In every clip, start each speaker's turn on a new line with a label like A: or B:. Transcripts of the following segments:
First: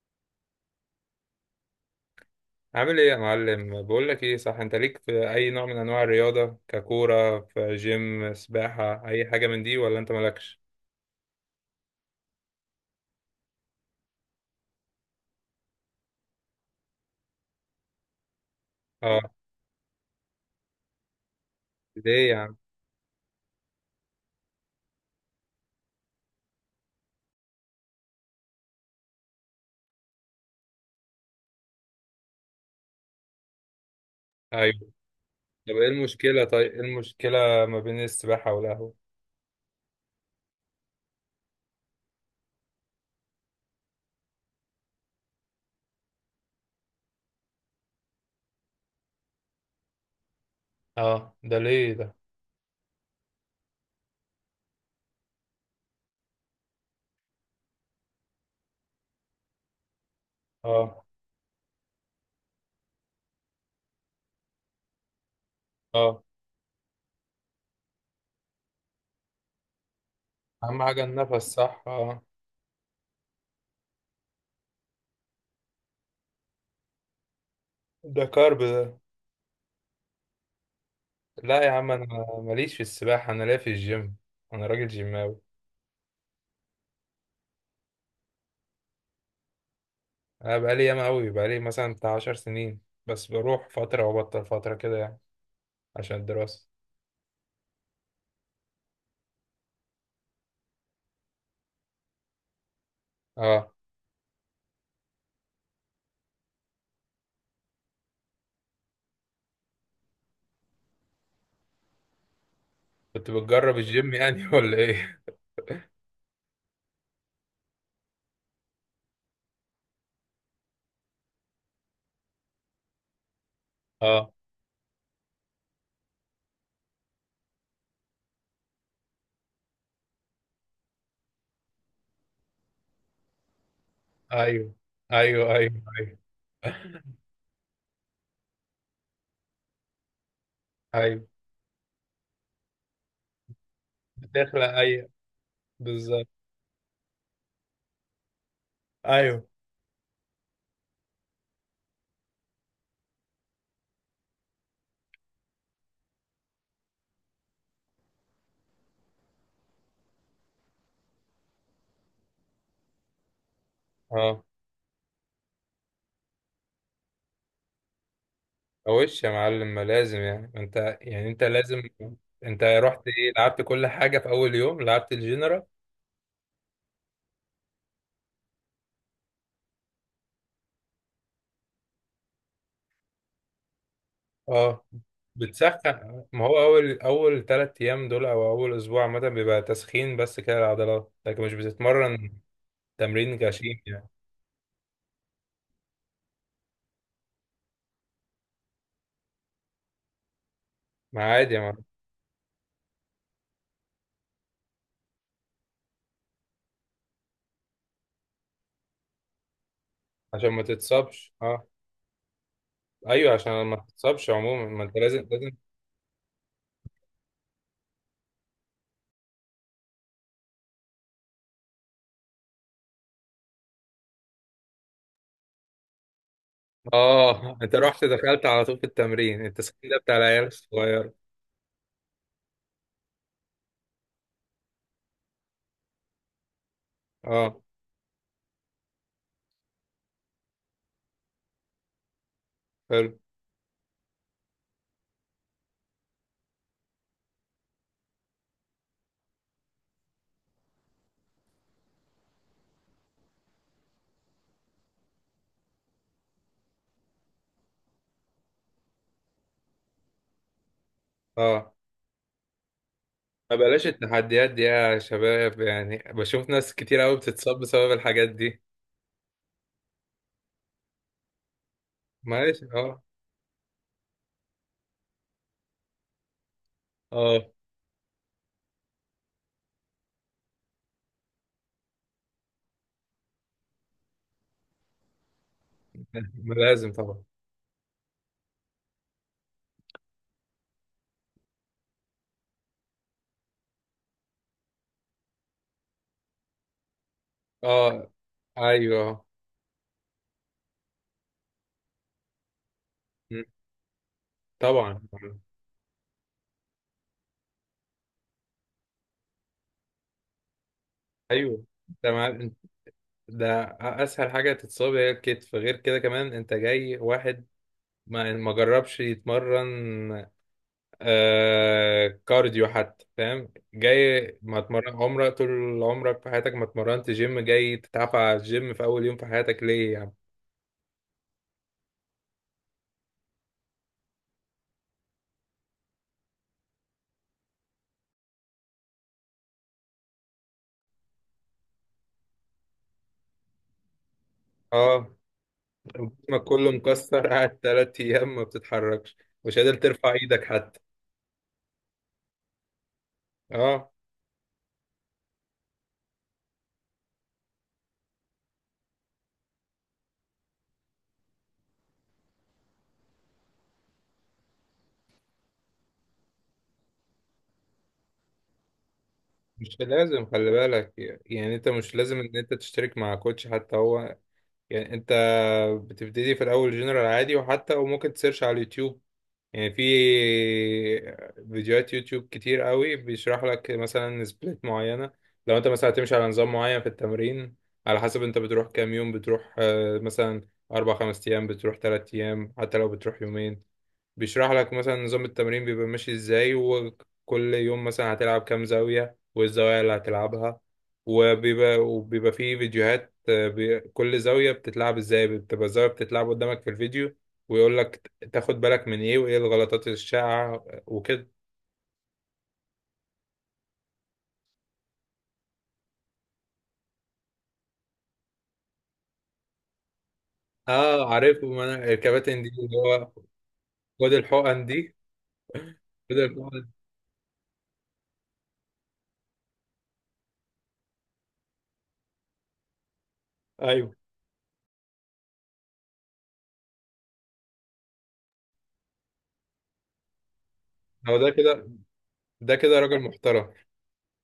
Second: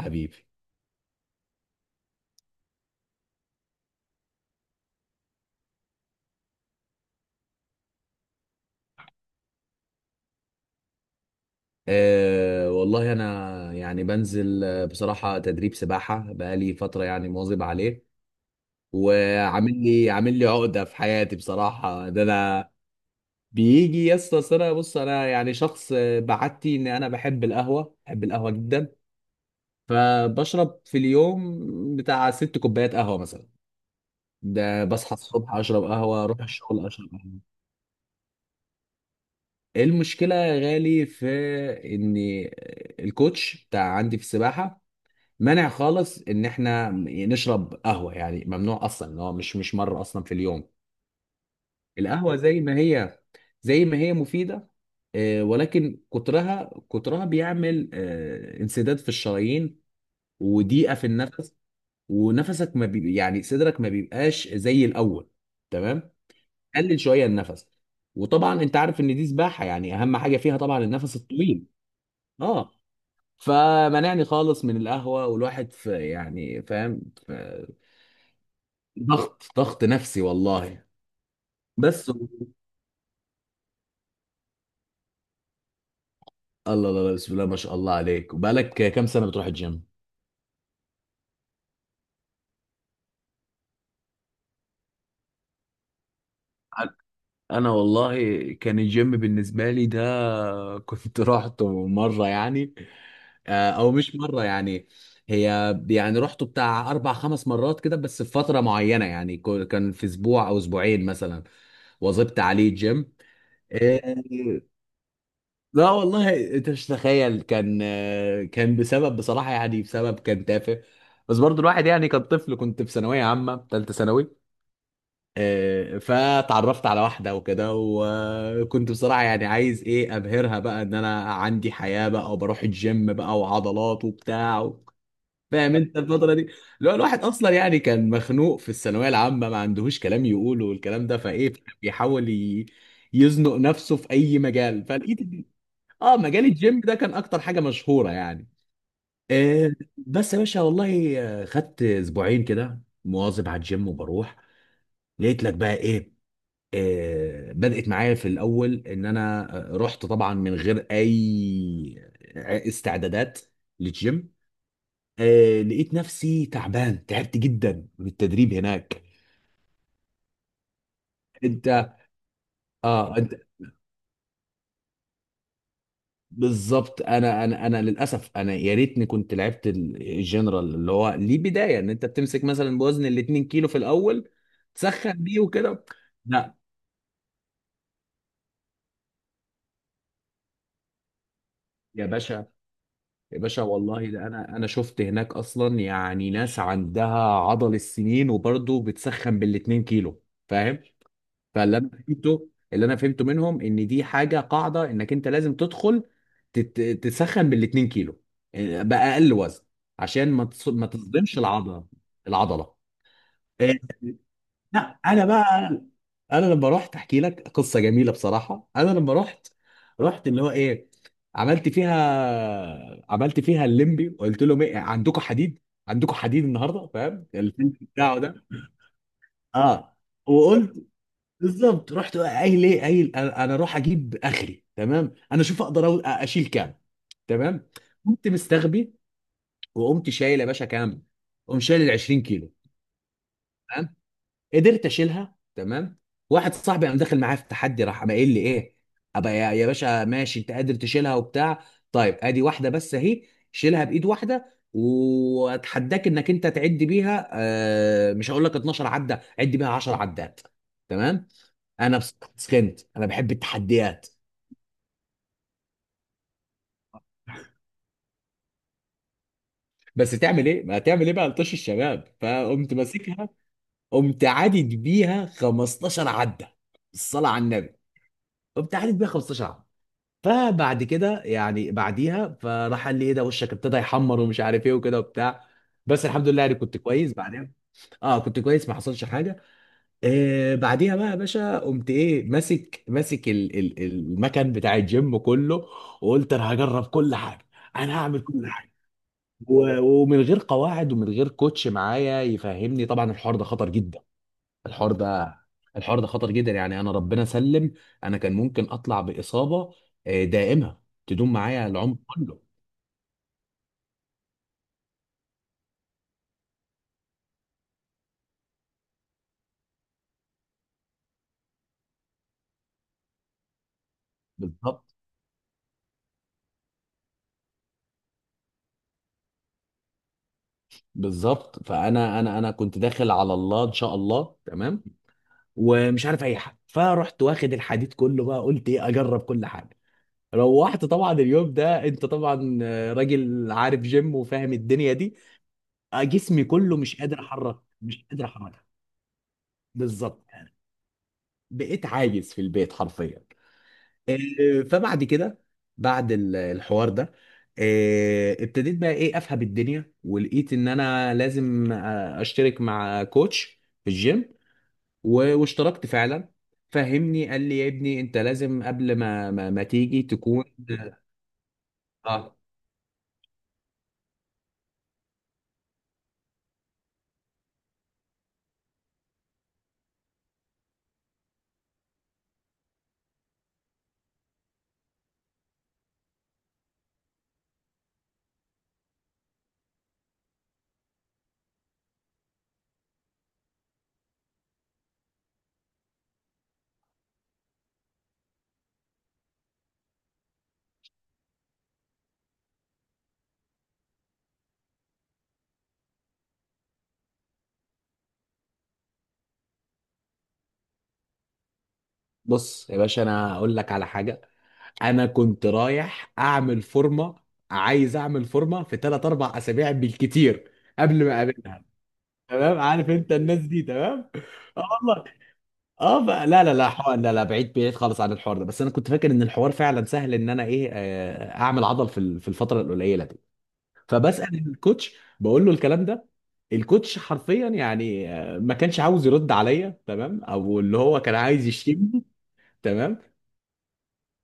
A: حبيبي،
B: عامل ايه يا معلم؟ بقول لك ايه، صح، انت ليك في اي نوع من انواع الرياضه؟ ككوره في جيم سباحه اي حاجه من دي ولا انت مالكش؟
A: أه والله انا يعني بنزل بصراحه تدريب سباحه بقالي فتره يعني مواظب عليه.
B: اه،
A: وعامل لي عقده في حياتي بصراحه ده
B: ليه يا عم؟
A: انا. بيجي يا اسطى، أصل انا بص انا يعني شخص بعادتي ان انا بحب القهوه، بحب القهوه جدا. فبشرب في اليوم بتاع 6 كوبايات قهوه مثلا. ده
B: ايوه.
A: بصحى الصبح
B: طب
A: اشرب
B: ايه
A: قهوه، اروح
B: المشكله طيب ايه
A: الشغل اشرب قهوه.
B: المشكله ما بين السباحه والقهوه؟
A: المشكله يا غالي في ان الكوتش بتاع عندي في السباحه مانع خالص ان احنا نشرب قهوه، يعني ممنوع اصلا ان هو مش مره اصلا في اليوم.
B: اه، ده ليه ده؟
A: القهوه زي ما هي، مفيده، ولكن كترها بيعمل انسداد في الشرايين وضيقه في
B: اه.
A: النفس. ونفسك ما بي يعني صدرك ما بيبقاش زي الاول. تمام.
B: اه،
A: قلل شويه النفس. وطبعا انت عارف ان دي سباحه، يعني اهم حاجه فيها
B: اهم
A: طبعا
B: حاجه
A: النفس
B: النفس،
A: الطويل.
B: صح، اه.
A: اه. فمنعني خالص من القهوه، والواحد في يعني فاهم.
B: ده كارب ده.
A: ضغط نفسي والله.
B: لا يا عم، انا
A: بس الله.
B: ماليش في السباحه، انا ليا في الجيم. انا راجل جيماوي.
A: الله الله بسم الله ما شاء الله عليك، وبقالك كام سنة بتروح الجيم؟
B: انا بقالي ياما قوي، بقالي مثلا بتاع 10 سنين، بس بروح فتره وبطل فتره كده يعني، عشان الدراسه.
A: انا والله كان الجيم بالنسبه لي ده، كنت رحته مره يعني.
B: اه،
A: او مش مره يعني. هي يعني رحته بتاع 4 5 مرات كده، بس في فتره معينه يعني. كان في اسبوع او اسبوعين مثلا واظبت عليه الجيم.
B: كنت بتجرب الجيم
A: آه،
B: يعني ولا ايه؟
A: لا والله انت مش تخيل. كان بسبب بصراحة يعني، بسبب كان تافه. بس برضو الواحد يعني كان طفل، كنت في ثانوية عامة، ثالثة ثانوي.
B: اه،
A: اه، فتعرفت على واحدة وكده، وكنت بصراحة يعني عايز ايه ابهرها بقى، ان انا عندي حياة بقى وبروح الجيم بقى وعضلات وبتاع
B: ايوه، ايوه،
A: فاهم
B: ايوه.
A: انت
B: ايوه،
A: الفترة دي، لو الواحد اصلا يعني كان مخنوق في الثانوية العامة ما عندهوش كلام يقوله والكلام ده
B: ايوه.
A: فايه. بيحاول يزنق نفسه في اي
B: بتخلق،
A: مجال،
B: ايوه،
A: فلقيت اه
B: بالظبط.
A: مجال الجيم ده كان اكتر حاجه مشهوره يعني.
B: ايوه.
A: آه بس يا باشا والله خدت اسبوعين كده مواظب على الجيم وبروح. لقيت لك بقى ايه، بدأت معايا في الاول ان انا رحت طبعا من غير اي استعدادات للجيم.
B: اه،
A: لقيت نفسي تعبان، تعبت جدا من التدريب هناك.
B: وش يا معلم، ما لازم، يعني انت لازم.
A: انت
B: انت رحت،
A: اه
B: ايه،
A: انت
B: لعبت كل حاجه في اول يوم؟ لعبت الجنرال؟
A: بالظبط. انا للاسف، انا يا ريتني كنت لعبت الجنرال اللي هو ليه بدايه ان انت بتمسك مثلا بوزن ال 2 كيلو في الاول،
B: اه،
A: تسخن بيه وكده.
B: بتسخن. ما
A: لا
B: هو اول 3 ايام دول او اول اسبوع عامه بيبقى تسخين بس كده العضلات، لكن مش
A: يا
B: بتتمرن.
A: باشا، يا
B: تمرين
A: باشا
B: غشيم يعني.
A: والله ده انا شفت هناك اصلا يعني ناس عندها عضل السنين، وبرضه بتسخن بال 2 كيلو. فاهم؟
B: ما عادي يا
A: فاللي
B: معلم.
A: انا فهمته، منهم ان دي حاجه قاعده انك انت لازم تدخل تسخن بال 2 كيلو، باقل وزن عشان
B: عشان ما
A: ما
B: تتصابش،
A: تصدمش
B: اه.
A: العضله. العضله
B: ايوه، عشان ما
A: آه،
B: تتصابش عموما، ما انت
A: لا انا
B: لازم.
A: بقى. انا لما رحت احكي لك قصه جميله بصراحه. انا لما رحت اللي هو ايه، عملت فيها الليمبي وقلت لهم ايه عندكم حديد، عندكم حديد النهارده. فاهم
B: اه.
A: الفيلم
B: انت رحت
A: بتاعه ده؟
B: دخلت على طول في التمرين، التسخين
A: اه،
B: ده بتاع العيال
A: وقلت
B: الصغير.
A: بالظبط. رحت قايل ايه، قايل انا أنا اروح اجيب اخري تمام، انا اشوف اقدر اشيل كام.
B: اه.
A: تمام. قمت مستغبي وقمت شايل يا باشا كام. قمت شايل ال 20 كيلو
B: حلو.
A: قدرت اشيلها. تمام. واحد صاحبي قام داخل معايا في التحدي، راح قام قايل لي ايه، ابقى يا باشا ماشي انت قادر تشيلها وبتاع. طيب ادي واحده بس اهي، شيلها بايد واحده واتحداك انك انت تعد بيها. مش هقول لك 12 عده، عد بيها 10 عدات. تمام.
B: اه.
A: انا سخنت، انا بحب
B: ما بلاش
A: التحديات.
B: التحديات دي يا شباب، يعني بشوف ناس كتير قوي بتتصاب بسبب الحاجات دي.
A: بس تعمل ايه ما تعمل ايه بقى، لطش الشباب
B: ماشي،
A: فقمت
B: اه.
A: ماسكها. قمت عادد بيها 15 عده، الصلاه على
B: اه.
A: النبي. قمت عادد بيها 15 عده. فبعد كده يعني، بعديها فراح قال لي ايه ده، وشك ابتدى يحمر ومش عارف ايه وكده وبتاع. بس الحمد لله
B: ما
A: يعني كنت
B: لازم
A: كويس
B: طبعا.
A: بعدين. اه كنت كويس، ما حصلش حاجه. بعديها بقى يا باشا قمت ايه، ماسك المكان بتاع الجيم كله. وقلت انا هجرب كل حاجه، انا
B: اه،
A: هعمل كل حاجه.
B: ايوه،
A: ومن غير قواعد ومن غير كوتش معايا يفهمني. طبعا الحوار
B: م،
A: ده خطر جدا. الحوار
B: طبعا.
A: ده الحوار ده خطر جدا يعني. انا ربنا سلم، انا كان ممكن اطلع باصابه دائمه تدوم
B: ايوه،
A: معايا العمر كله.
B: تمام. ده اسهل حاجه تتصاب هي الكتف. غير كده كمان انت جاي واحد ما جربش يتمرن. كارديو حتى، فاهم. جاي ما
A: بالظبط.
B: اتمرن عمرك، طول عمرك في حياتك ما اتمرنت جيم، جاي تتعافى على الجيم في اول يوم في حياتك، ليه يعني؟
A: بالظبط فانا انا انا كنت داخل على الله ان شاء الله تمام ومش عارف اي حاجه. فرحت واخد الحديد كله بقى قلت ايه، اجرب كل حاجه. روحت طبعا اليوم ده، انت طبعا راجل عارف جيم وفاهم الدنيا دي.
B: اه،
A: جسمي
B: جسمك كله
A: كله مش قادر
B: مكسر.
A: احرك،
B: قاعد تلات
A: مش قادر
B: ايام ما
A: احرك.
B: بتتحركش، مش قادر ترفع
A: بالظبط
B: ايدك
A: يعني،
B: حتى.
A: بقيت عاجز في البيت حرفيا.
B: اه،
A: فبعد كده، بعد الحوار ده ابتديت بقى ايه افهم الدنيا، ولقيت ان انا لازم اشترك مع كوتش في الجيم. واشتركت فعلا. فهمني قال لي يا ابني انت لازم قبل ما ما
B: مش
A: تيجي
B: لازم،
A: تكون.
B: خلي بالك، يعني انت مش لازم
A: اه.
B: ان انت تشترك مع كوتش حتى، هو يعني. انت بتبتدي في الاول جنرال عادي، وحتى وممكن تسيرش على اليوتيوب، يعني في فيديوهات يوتيوب كتير قوي بيشرح لك مثلا سبليت معينة. لو انت مثلا هتمشي على نظام معين في التمرين، على حسب انت بتروح كام يوم، بتروح مثلا 4-5 ايام، بتروح 3 ايام، حتى لو بتروح يومين. بيشرح لك مثلا نظام التمرين بيبقى ماشي ازاي، وكل يوم مثلا هتلعب كام زاوية، والزوايا اللي هتلعبها، وبيبقى فيه فيديوهات، كل زاوية بتتلعب ازاي، بتبقى الزاوية بتتلعب قدامك في الفيديو، ويقول لك تاخد بالك من ايه، وايه الغلطات الشائعة وكده.
A: بص يا باشا، انا هقول لك على حاجه. انا كنت رايح اعمل فورمه، عايز اعمل فورمه في 3 4 اسابيع بالكتير قبل
B: اه،
A: ما
B: عارف. ما
A: اقابلها.
B: انا الكباتن دي
A: تمام.
B: اللي
A: عارف انت
B: هو،
A: الناس دي. تمام.
B: خد الحقن دي،
A: اه. اه
B: خد
A: بقى لا لا لا
B: الحقن.
A: حوار، لا لا بعيد بعيد خالص عن الحوار ده. بس انا كنت فاكر ان الحوار فعلا سهل، ان انا ايه اعمل عضل في في الفتره القليله دي.
B: ايوه.
A: فبسال الكوتش بقول له الكلام ده. الكوتش حرفيا يعني ما كانش عاوز يرد عليا تمام، او اللي هو كان
B: هو ده
A: عايز
B: كده.
A: يشتمني.
B: ده كده
A: تمام.
B: راجل محترم.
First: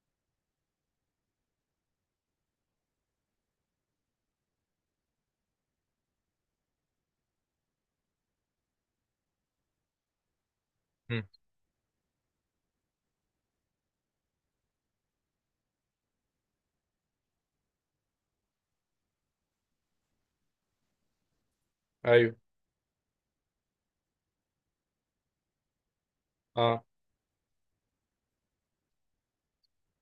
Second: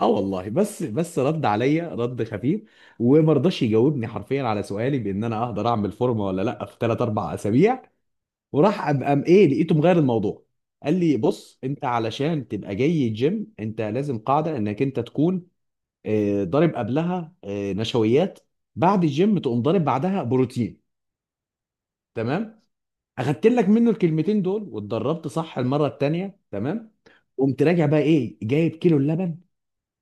A: اه والله، بس رد عليا رد خفيف، وما رضاش يجاوبني حرفيا على سؤالي بان انا اقدر اعمل فورمه ولا لا في 3 4 اسابيع. وراح قام ايه لقيته مغير الموضوع. قال لي
B: مم.
A: بص، انت علشان تبقى جاي الجيم انت لازم قاعده انك انت تكون ضارب قبلها نشويات، بعد الجيم تقوم ضارب بعدها بروتين.
B: ايوه.
A: تمام. اخدت لك منه الكلمتين دول واتدربت صح المره التانيه.
B: اه،
A: تمام. قمت راجع بقى ايه، جايب كيلو اللبن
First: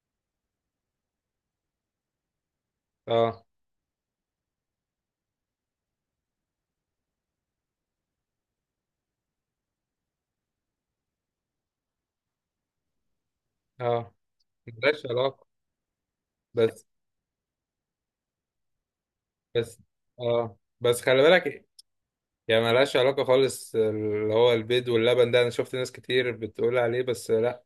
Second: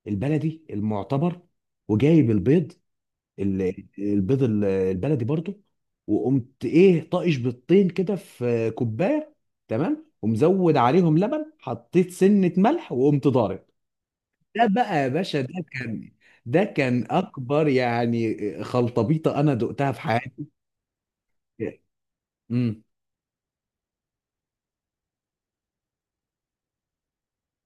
A: البلدي المعتبر وجايب البيض،
B: اه،
A: البيض البلدي برضو. وقمت ايه طاقش بيضتين كده في كوبايه. تمام ومزود عليهم لبن، حطيت سنه ملح وقمت ضارب.
B: اه،
A: ده بقى
B: ملهاش
A: يا باشا
B: علاقة.
A: ده كان، ده
B: بس
A: كان اكبر يعني خلطبيطه انا
B: بس.
A: دقتها في حياتي.
B: اه، بس خلي بالك، يعني
A: امم.
B: ملهاش علاقة خالص، اللي هو البيض واللبن ده انا شفت ناس كتير بتقول عليه، بس لا.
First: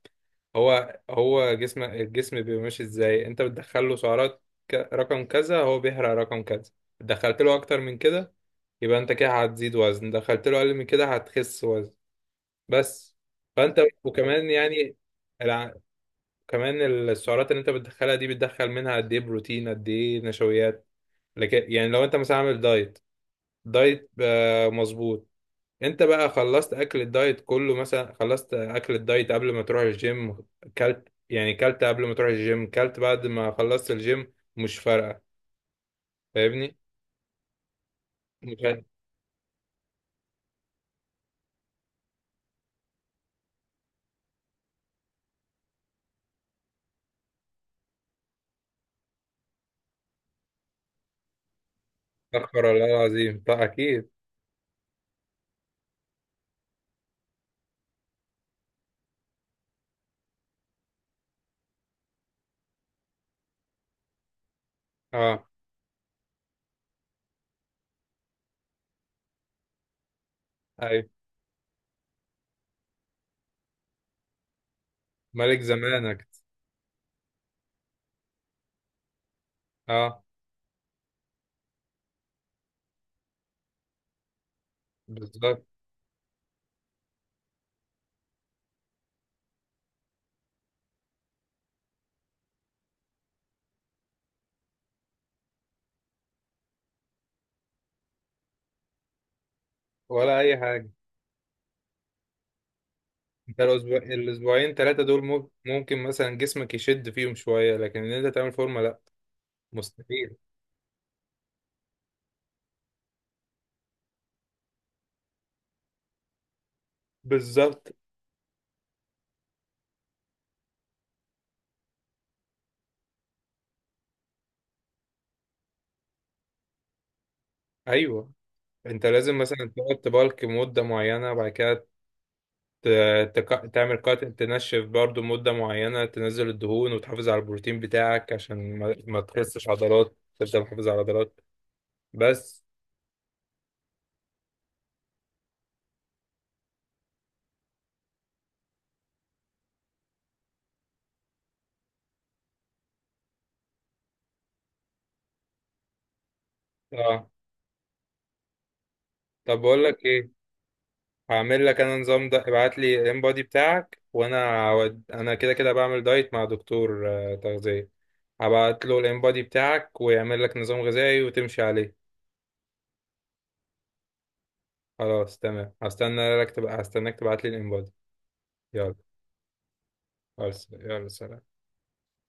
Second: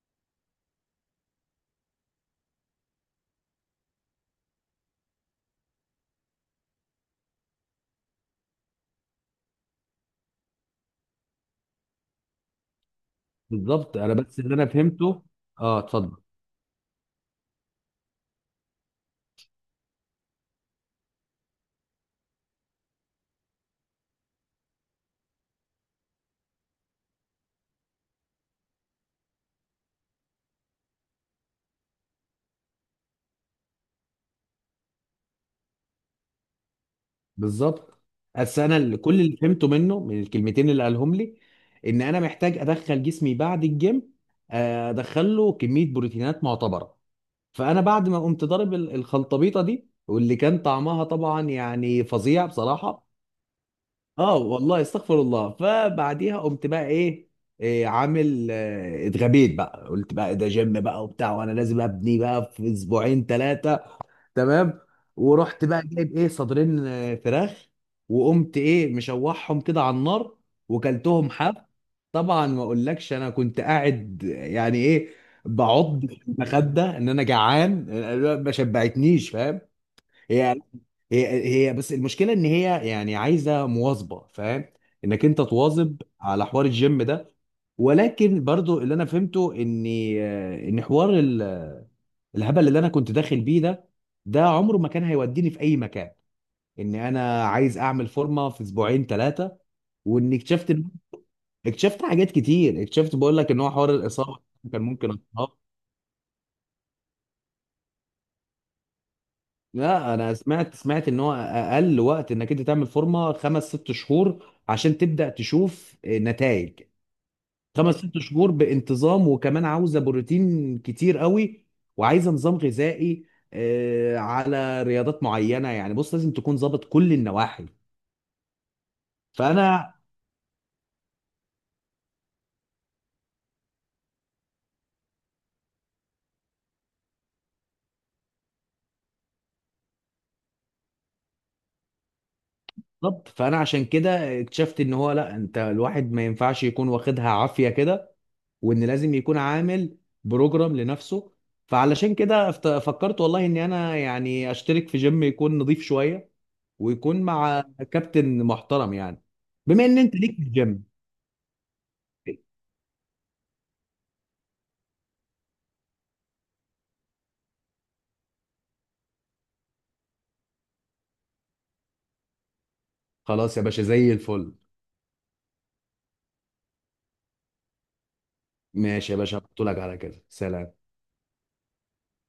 B: هو الجسم بيبقى ماشي ازاي، انت بتدخل له سعرات رقم كذا، هو بيحرق رقم كذا. دخلت له اكتر من كده، يبقى انت كده هتزيد وزن. دخلت له اقل من كده هتخس وزن. بس. فانت
A: بالظبط. انا بس
B: وكمان
A: اللي انا
B: يعني،
A: فهمته.
B: الع...
A: اه اتفضل.
B: كمان السعرات اللي انت بتدخلها دي، بتدخل منها قد ايه بروتين قد ايه نشويات. لكن يعني، لو انت مثلا عامل دايت، دايت مظبوط، انت بقى خلصت اكل الدايت كله، مثلا خلصت اكل الدايت قبل ما تروح الجيم، كلت يعني كلت قبل ما تروح الجيم، كلت بعد ما خلصت الجيم، مش فارقة. فاهمني؟
A: بالظبط. بس
B: مش
A: انا كل اللي فهمته منه من الكلمتين اللي قالهم لي، ان انا محتاج ادخل جسمي بعد الجيم ادخله كميه بروتينات معتبره. فانا بعد ما قمت ضارب الخلطبيطه دي، واللي كان طعمها طبعا يعني فظيع
B: هتأخر والله
A: بصراحه.
B: العظيم، طيب اكيد.
A: اه والله استغفر الله. فبعديها قمت بقى ايه، إيه عامل اتغبيت بقى قلت بقى ده جيم بقى وبتاع، وانا لازم ابني بقى في اسبوعين ثلاثه. تمام.
B: اه.
A: ورحت بقى جايب ايه، صدرين فراخ. وقمت ايه مشوحهم كده على النار
B: ايوه،
A: وكلتهم حاف. طبعا ما اقولكش انا كنت قاعد يعني ايه،
B: ملك
A: بعض في
B: زمانك.
A: المخده ان انا جعان ما شبعتنيش، فاهم؟
B: اه،
A: هي هي بس المشكله ان هي يعني عايزه مواظبه، فاهم؟ انك انت
B: بالظبط.
A: تواظب على حوار الجيم ده. ولكن برضو اللي انا فهمته ان ان حوار الهبل اللي انا كنت داخل بيه ده، ده عمره ما كان هيوديني في اي مكان. ان انا عايز اعمل فورمه في اسبوعين ثلاثه. وان
B: ولا اي
A: اكتشفت
B: حاجة.
A: اكتشفت حاجات كتير. اكتشفت بقول لك ان
B: انت
A: هو حوار
B: الاسبوع
A: الاصابه،
B: الاسبوعين
A: كان
B: ثلاثة
A: ممكن
B: دول
A: اتصاب.
B: ممكن مثلا جسمك يشد فيهم شوية، لكن ان انت تعمل فورمة لا.
A: لا انا
B: مستحيل.
A: سمعت ان هو اقل وقت انك انت تعمل فورمه 5 6 شهور عشان تبدا تشوف نتائج.
B: بالظبط.
A: 5 6 شهور بانتظام، وكمان عاوزه بروتين كتير قوي، وعايزه نظام غذائي على رياضات معينه. يعني بص لازم تكون ظابط كل النواحي.
B: ايوه، انت لازم مثلا
A: فانا
B: تقعد تبالك مدة معينة، بعد كده تعمل كات، تنشف برضو مدة معينة، تنزل الدهون وتحافظ على البروتين بتاعك عشان ما تخسش عضلات، تفضل محافظ على عضلات. بس.
A: بالظبط فانا عشان كده اكتشفت ان هو لا، انت الواحد ما ينفعش يكون واخدها عافيه كده. وان لازم يكون عامل بروجرام لنفسه. فعلشان كده فكرت والله اني انا يعني اشترك في جيم يكون نظيف شويه ويكون
B: اه،
A: مع كابتن محترم يعني.
B: طب بقول
A: بما ان
B: لك
A: انت
B: ايه،
A: ليك في الجيم.
B: هعمل لك انا نظام. ده ابعت لي الام بودي بتاعك، وانا انا كده كده بعمل دايت مع دكتور تغذية. هبعت له الام بودي بتاعك ويعمل لك نظام غذائي وتمشي عليه.
A: خلاص يا باشا زي الفل.
B: خلاص تمام، هستنى لك تبقى، هستناك تبعت لي الام بودي. يلا.
A: ماشي يا باشا هبعتهولك، على كده
B: خلاص،
A: سلام.
B: يلا، سلام.